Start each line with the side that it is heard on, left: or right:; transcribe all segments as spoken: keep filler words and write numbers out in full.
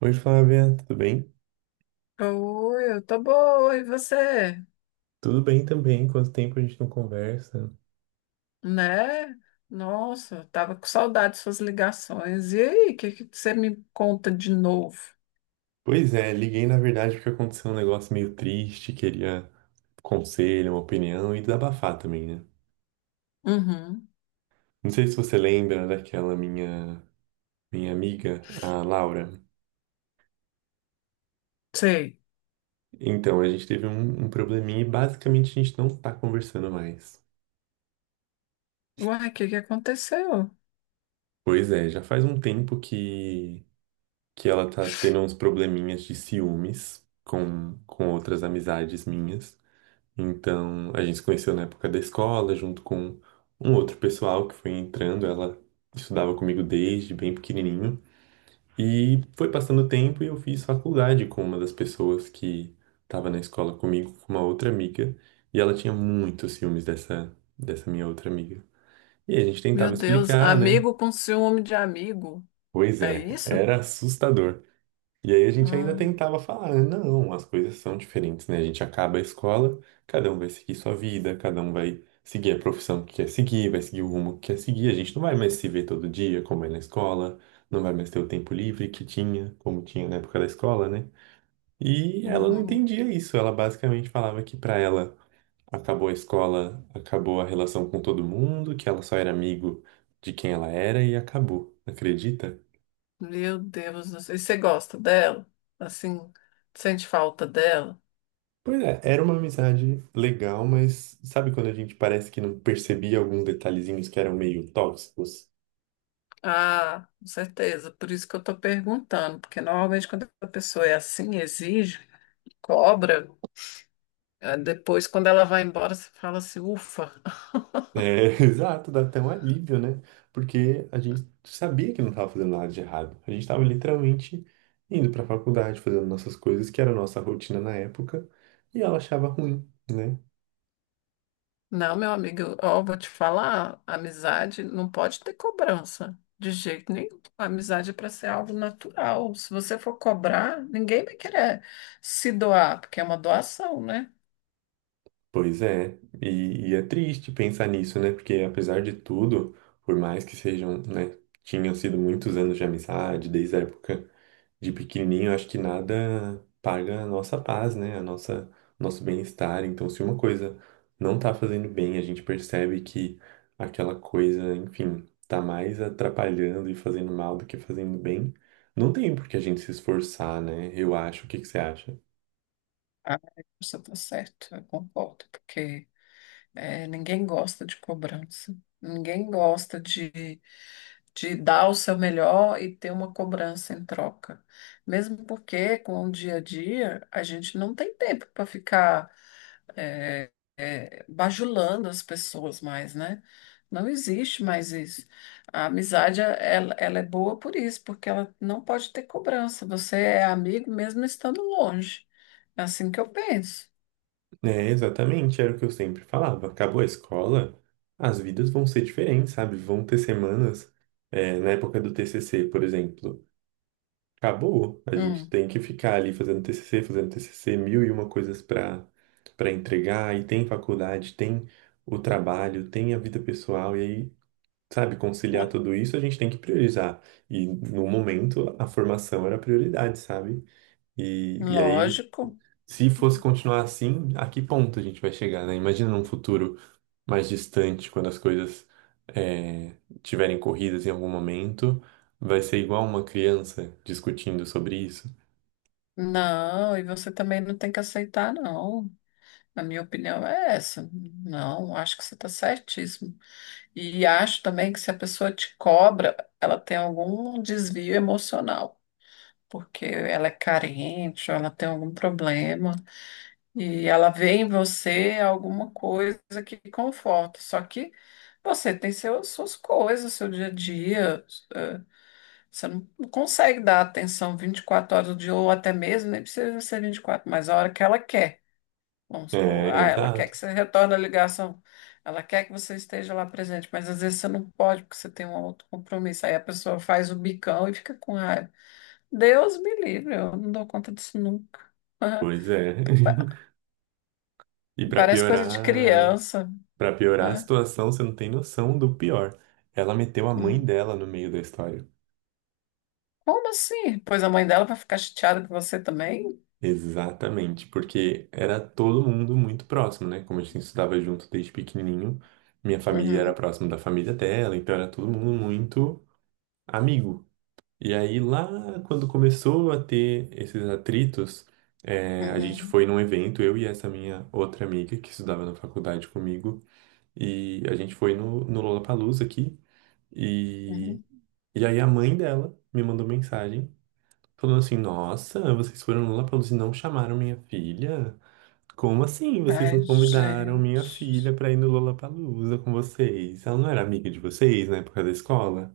right: Oi, Flávia, tudo bem?
left: Oi, eu tô boa, e você?
right: Tudo bem também, quanto tempo a gente não conversa?
left: Né? Nossa, eu tava com saudade de suas ligações. E aí, o que que você me conta de novo?
right: Pois é, liguei na verdade porque aconteceu um negócio meio triste, queria um conselho, uma opinião e desabafar também, né?
left: Uhum,
right: Não sei se você lembra daquela minha minha amiga, a Laura.
left: sei.
right: Então, a gente teve um, um probleminha e basicamente a gente não tá conversando mais.
left: Uai, o que que aconteceu?
right: Pois é, já faz um tempo que que ela tá tendo uns probleminhas de ciúmes com com outras amizades minhas. Então, a gente se conheceu na época da escola, junto com um outro pessoal que foi entrando. Ela estudava comigo desde bem pequenininho. E foi passando o tempo e eu fiz faculdade com uma das pessoas que estava na escola comigo, com uma outra amiga. E ela tinha muitos ciúmes dessa, dessa minha outra amiga. E a gente tentava
left: Meu Deus,
right: explicar, né?
left: amigo com ciúme de amigo,
right: Pois
left: é
right: é,
left: isso?
right: era assustador. E aí a gente ainda
left: Ah,
right: tentava falar: "Ah, não, as coisas são diferentes, né? A gente acaba a escola, cada um vai seguir sua vida, cada um vai seguir a profissão que quer seguir, vai seguir o rumo que quer seguir. A gente não vai mais se ver todo dia, como é na escola, não vai mais ter o tempo livre que tinha, como tinha na época da escola, né?" E ela não
left: uhum.
right: entendia isso. Ela basicamente falava que, pra ela, acabou a escola, acabou a relação com todo mundo, que ela só era amigo de quem ela era e acabou. Acredita?
left: Meu Deus do céu! E você gosta dela? Assim, sente falta dela?
right: Pois é, era uma amizade legal, mas sabe quando a gente parece que não percebia alguns detalhezinhos que eram meio tóxicos?
left: Ah, com certeza, por isso que eu tô perguntando, porque normalmente quando a pessoa é assim, exige, cobra. Eh, Depois, quando ela vai embora, você fala assim, ufa.
right: É, exato, dá até um alívio, né? Porque a gente sabia que não estava fazendo nada de errado. A gente estava literalmente indo para a faculdade, fazendo nossas coisas, que era a nossa rotina na época, e ela achava ruim, né?
left: Não, meu amigo, eu- ó, vou te falar, amizade não pode ter cobrança, de jeito nenhum. A amizade é para ser algo natural. Se você for cobrar, ninguém vai querer se doar, porque é uma doação, né?
right: Pois é, e, e é triste pensar nisso, né? Porque apesar de tudo, por mais que sejam, né, tinham sido muitos anos de amizade, desde a época de pequenininho, acho que nada paga a nossa paz, né? A nossa, nosso bem-estar. Então, se uma coisa não tá fazendo bem, a gente percebe que aquela coisa, enfim, tá mais atrapalhando e fazendo mal do que fazendo bem, não tem por que a gente se esforçar, né? Eu acho. O que que você acha?
left: Ah, você tá certo, eu concordo, porque é, ninguém gosta de cobrança. Ninguém gosta de, de dar o seu melhor e ter uma cobrança em troca. Mesmo porque, com o dia a dia, a gente não tem tempo para ficar é, é, bajulando as pessoas mais, né? Não existe mais isso. A amizade, ela, ela é boa por isso, porque ela não pode ter cobrança. Você é amigo mesmo estando longe. É assim que eu penso.
right: É, exatamente, era o que eu sempre falava. Acabou a escola, as vidas vão ser diferentes, sabe? Vão ter semanas. É, na época do T C C, por exemplo. Acabou. A gente
left: Hum,
right: tem que ficar ali fazendo T C C, fazendo T C C, mil e uma coisas para para entregar. E tem faculdade, tem o trabalho, tem a vida pessoal. E aí, sabe, conciliar tudo isso, a gente tem que priorizar. E no momento, a formação era a prioridade, sabe? E, e aí,
left: lógico.
right: Se fosse continuar assim, a que ponto a gente vai chegar, né? Imagina num futuro mais distante, quando as coisas é, tiverem corridas em algum momento, vai ser igual uma criança discutindo sobre isso.
left: Não, e você também não tem que aceitar, não. Na minha opinião é essa. Não, acho que você está certíssimo. E acho também que se a pessoa te cobra, ela tem algum desvio emocional, porque ela é carente, ou ela tem algum problema, e ela vê em você alguma coisa que conforta. Só que você tem seus, suas coisas, seu dia a dia. eh, Você não não consegue dar atenção vinte e quatro horas do dia, ou até mesmo, nem precisa ser vinte e quatro, mas a hora que ela quer. Vamos supor,
right: É,
left: ah, ela quer
right: exato.
left: que você retorne a ligação, ela quer que você esteja lá presente, mas às vezes você não pode porque você tem um outro compromisso. Aí a pessoa faz o bicão e fica com raiva. Deus me livre, eu não dou conta disso nunca.
right: Pois é.
left: Pa-
right: E pra
left: Parece coisa de
right: piorar,
left: criança,
right: para piorar a
left: né?
right: situação, você não tem noção do pior. Ela meteu a mãe
left: Hum.
right: dela no meio da história.
left: Como assim? Pois a mãe dela vai ficar chateada com você também?
right: Exatamente, porque era todo mundo muito próximo, né? Como a gente estudava junto desde pequenininho, minha família era
left: Uhum,
right: próximo da família dela, então era todo mundo muito amigo. E aí lá, quando começou a ter esses atritos, é, a gente
left: uhum,
right: foi num evento, eu e essa minha outra amiga que estudava na faculdade comigo. E a gente foi no, no Lollapalooza aqui. E,
left: uhum.
right: e aí a mãe dela me mandou mensagem falando assim: "Nossa, vocês foram no Lollapalooza e não chamaram minha filha? Como assim? Vocês
left: Ai,
right: não convidaram minha filha
left: gente.
right: pra ir no Lollapalooza com vocês? Ela não era amiga de vocês na época da escola?"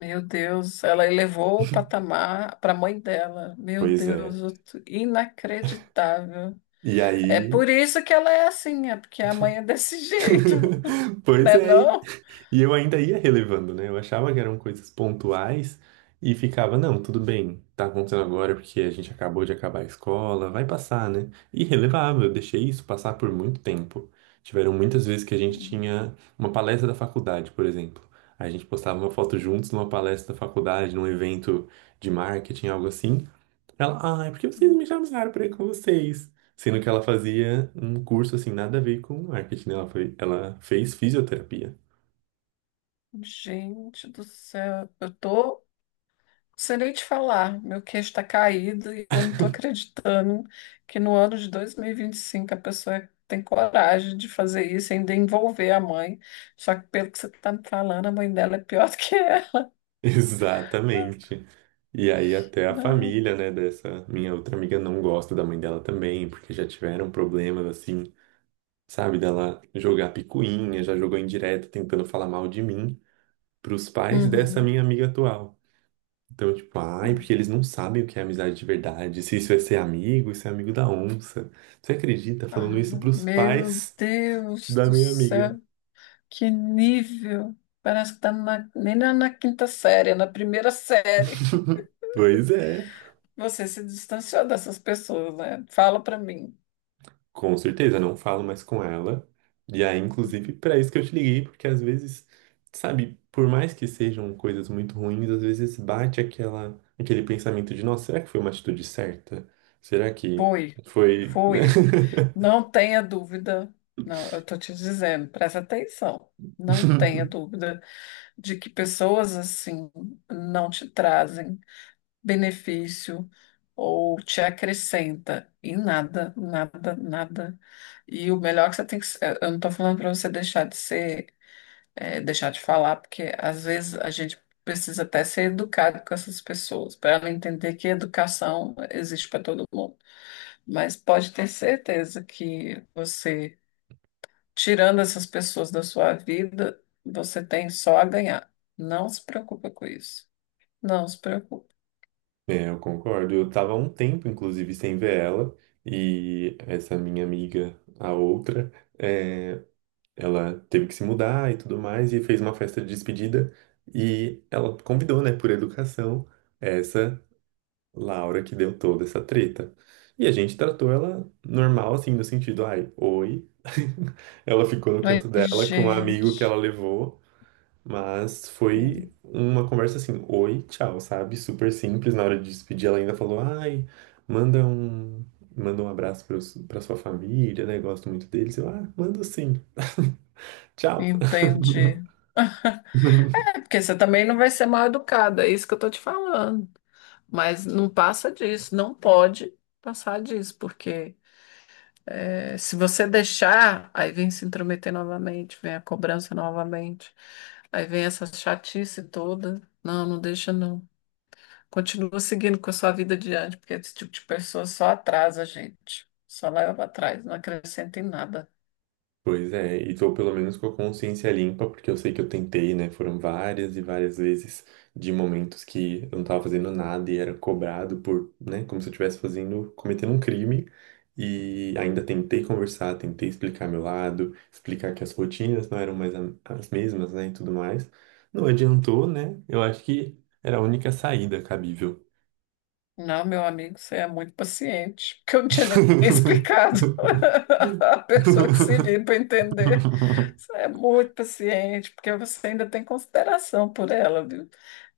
left: Meu Deus, ela elevou o patamar para a mãe dela. Meu
right: Pois é.
left: Deus, outro- Inacreditável.
right: E
left: É
right: aí.
left: por isso que ela é assim, é porque a mãe é desse jeito,
right: Pois
left: né
right: é.
left: não?
right: E eu ainda ia relevando, né? Eu achava que eram coisas pontuais e ficava, não, tudo bem, tá acontecendo agora porque a gente acabou de acabar a escola, vai passar, né? E relevava, eu deixei isso passar por muito tempo. Tiveram muitas vezes que a gente
left: Uhum.
right: tinha uma palestra da faculdade, por exemplo. A gente postava uma foto juntos numa palestra da faculdade, num evento de marketing, algo assim. Ela, ah, é porque vocês me chamaram pra ir com vocês. Sendo que ela fazia um curso assim, nada a ver com marketing, né? Ela foi, ela fez fisioterapia.
left: Gente do céu, eu tô sem nem te falar, meu queixo tá caído e eu não tô acreditando que no ano de dois mil e e vinte e cinco a pessoa tem coragem de fazer isso, e ainda envolver a mãe. Só que pelo que você tá me falando, a mãe dela é pior do que ela.
right: Exatamente. E aí até a família, né, dessa minha outra amiga não gosta da mãe dela também, porque já tiveram problemas assim, sabe, dela jogar picuinha, já jogou indireta tentando falar mal de mim pros pais dessa
left: Uhum.
right: minha amiga atual. Então, tipo, ai, porque eles não sabem o que é amizade de verdade, se isso é ser amigo, isso é amigo da onça. Você acredita falando
left: Ah,
right: isso pros
left: meu
right: pais
left: Deus
right: da
left: do
right: minha amiga?
left: céu, que nível! Parece que está na, nem na, na quinta série, é na primeira série.
right: Pois é.
left: Você se distanciou dessas pessoas, né? Fala para mim.
right: Com certeza, não falo mais com ela. E aí, inclusive, para isso que eu te liguei, porque, às vezes, sabe, por mais que sejam coisas muito ruins, às vezes bate aquela, aquele pensamento de, nossa, será que foi uma atitude certa? Será que
left: Foi,
right: foi, né?
left: foi. Não tenha dúvida. Não, eu tô te dizendo, presta atenção. Não tenha dúvida de que pessoas assim não te trazem benefício ou te acrescenta em nada, nada, nada. E o melhor que você tem que. ser- Eu não estou falando para você deixar de ser, eh, deixar de falar, porque às vezes a gente precisa até ser educado com essas pessoas, para ela entender que educação existe para todo mundo. Mas pode ter certeza que você, tirando essas pessoas da sua vida, você tem só a ganhar. Não se preocupa com isso. Não se preocupe.
right: É, eu concordo. Eu tava há um tempo, inclusive, sem ver ela. E essa minha amiga, a outra, ela teve que se mudar e tudo mais, e fez uma festa de despedida. E ela convidou, né, por educação, essa Laura que deu toda essa treta. E a gente tratou ela normal, assim, no sentido, ai, oi. Ela ficou no
left: Mas,
right: canto dela com um amigo que
left: gente.
right: ela levou, mas foi
left: Hum.
right: uma conversa assim, oi, tchau, sabe? Super simples. Na hora de despedir, ela ainda falou, ai, manda um, manda um abraço para para sua família, né? Gosto muito deles. Eu, ah, mando sim. Tchau.
left: Entendi. É, porque você também não vai ser mal educada, é isso que eu tô te falando. Mas não passa disso, não pode passar disso, porque é, se você deixar, aí vem se intrometer novamente, vem a cobrança novamente, aí vem essa chatice toda. Não, não deixa não. Continua seguindo com a sua vida adiante, porque esse tipo de pessoa só atrasa a gente, só leva para trás, não acrescenta em nada.
right: Pois é, e tô pelo menos com a consciência limpa, porque eu sei que eu tentei, né? Foram várias e várias vezes de momentos que eu não tava fazendo nada e era cobrado por, né, como se eu estivesse fazendo, cometendo um crime. E ainda tentei conversar, tentei explicar meu lado, explicar que as rotinas não eram mais a- as mesmas, né, e tudo mais. Não adiantou, né? Eu acho que era a única saída cabível.
left: Não, meu amigo, você é muito paciente, porque eu não tinha nem explicado. A pessoa que se liga para entender, você é muito paciente, porque você ainda tem consideração por ela, viu?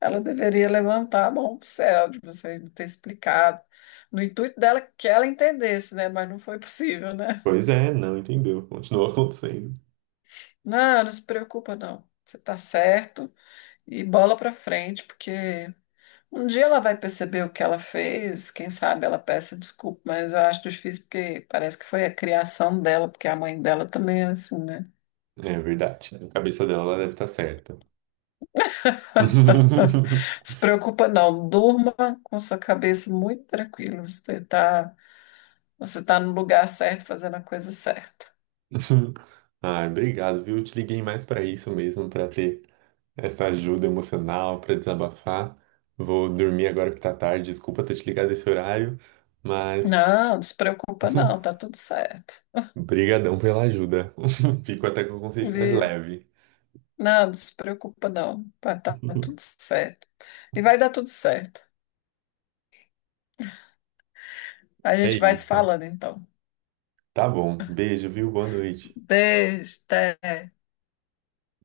left: Ela deveria levantar a mão para o céu de você não ter explicado, no intuito dela que ela entendesse, né? Mas não foi possível, né?
right: Pois é, não entendeu. Continuou acontecendo.
left: Não, não se preocupa, não. Você está certo e bola para frente, porque um dia ela vai perceber o que ela fez, quem sabe ela peça desculpa, mas eu acho difícil porque parece que foi a criação dela, porque a mãe dela também é assim, né?
right: É verdade, né? A cabeça dela, ela deve estar certa.
left: Se preocupa não, durma com sua cabeça muito tranquila, você tá, você tá no lugar certo, fazendo a coisa certa.
right: Ah, obrigado, viu? Eu te liguei mais para isso mesmo, para ter essa ajuda emocional, para desabafar. Vou dormir agora que tá tarde. Desculpa ter te ligado esse horário, mas
left: Não, despreocupa não, tá tudo certo.
right: brigadão pela ajuda. Fico até com a consciência mais
left: E,
right: leve.
left: não, despreocupa não, tá, tá tudo certo. E vai dar tudo certo. A
right: É
left: gente vai se
right: isso.
left: falando então.
right: Tá bom. Beijo, viu? Boa noite.
left: Beijo, até.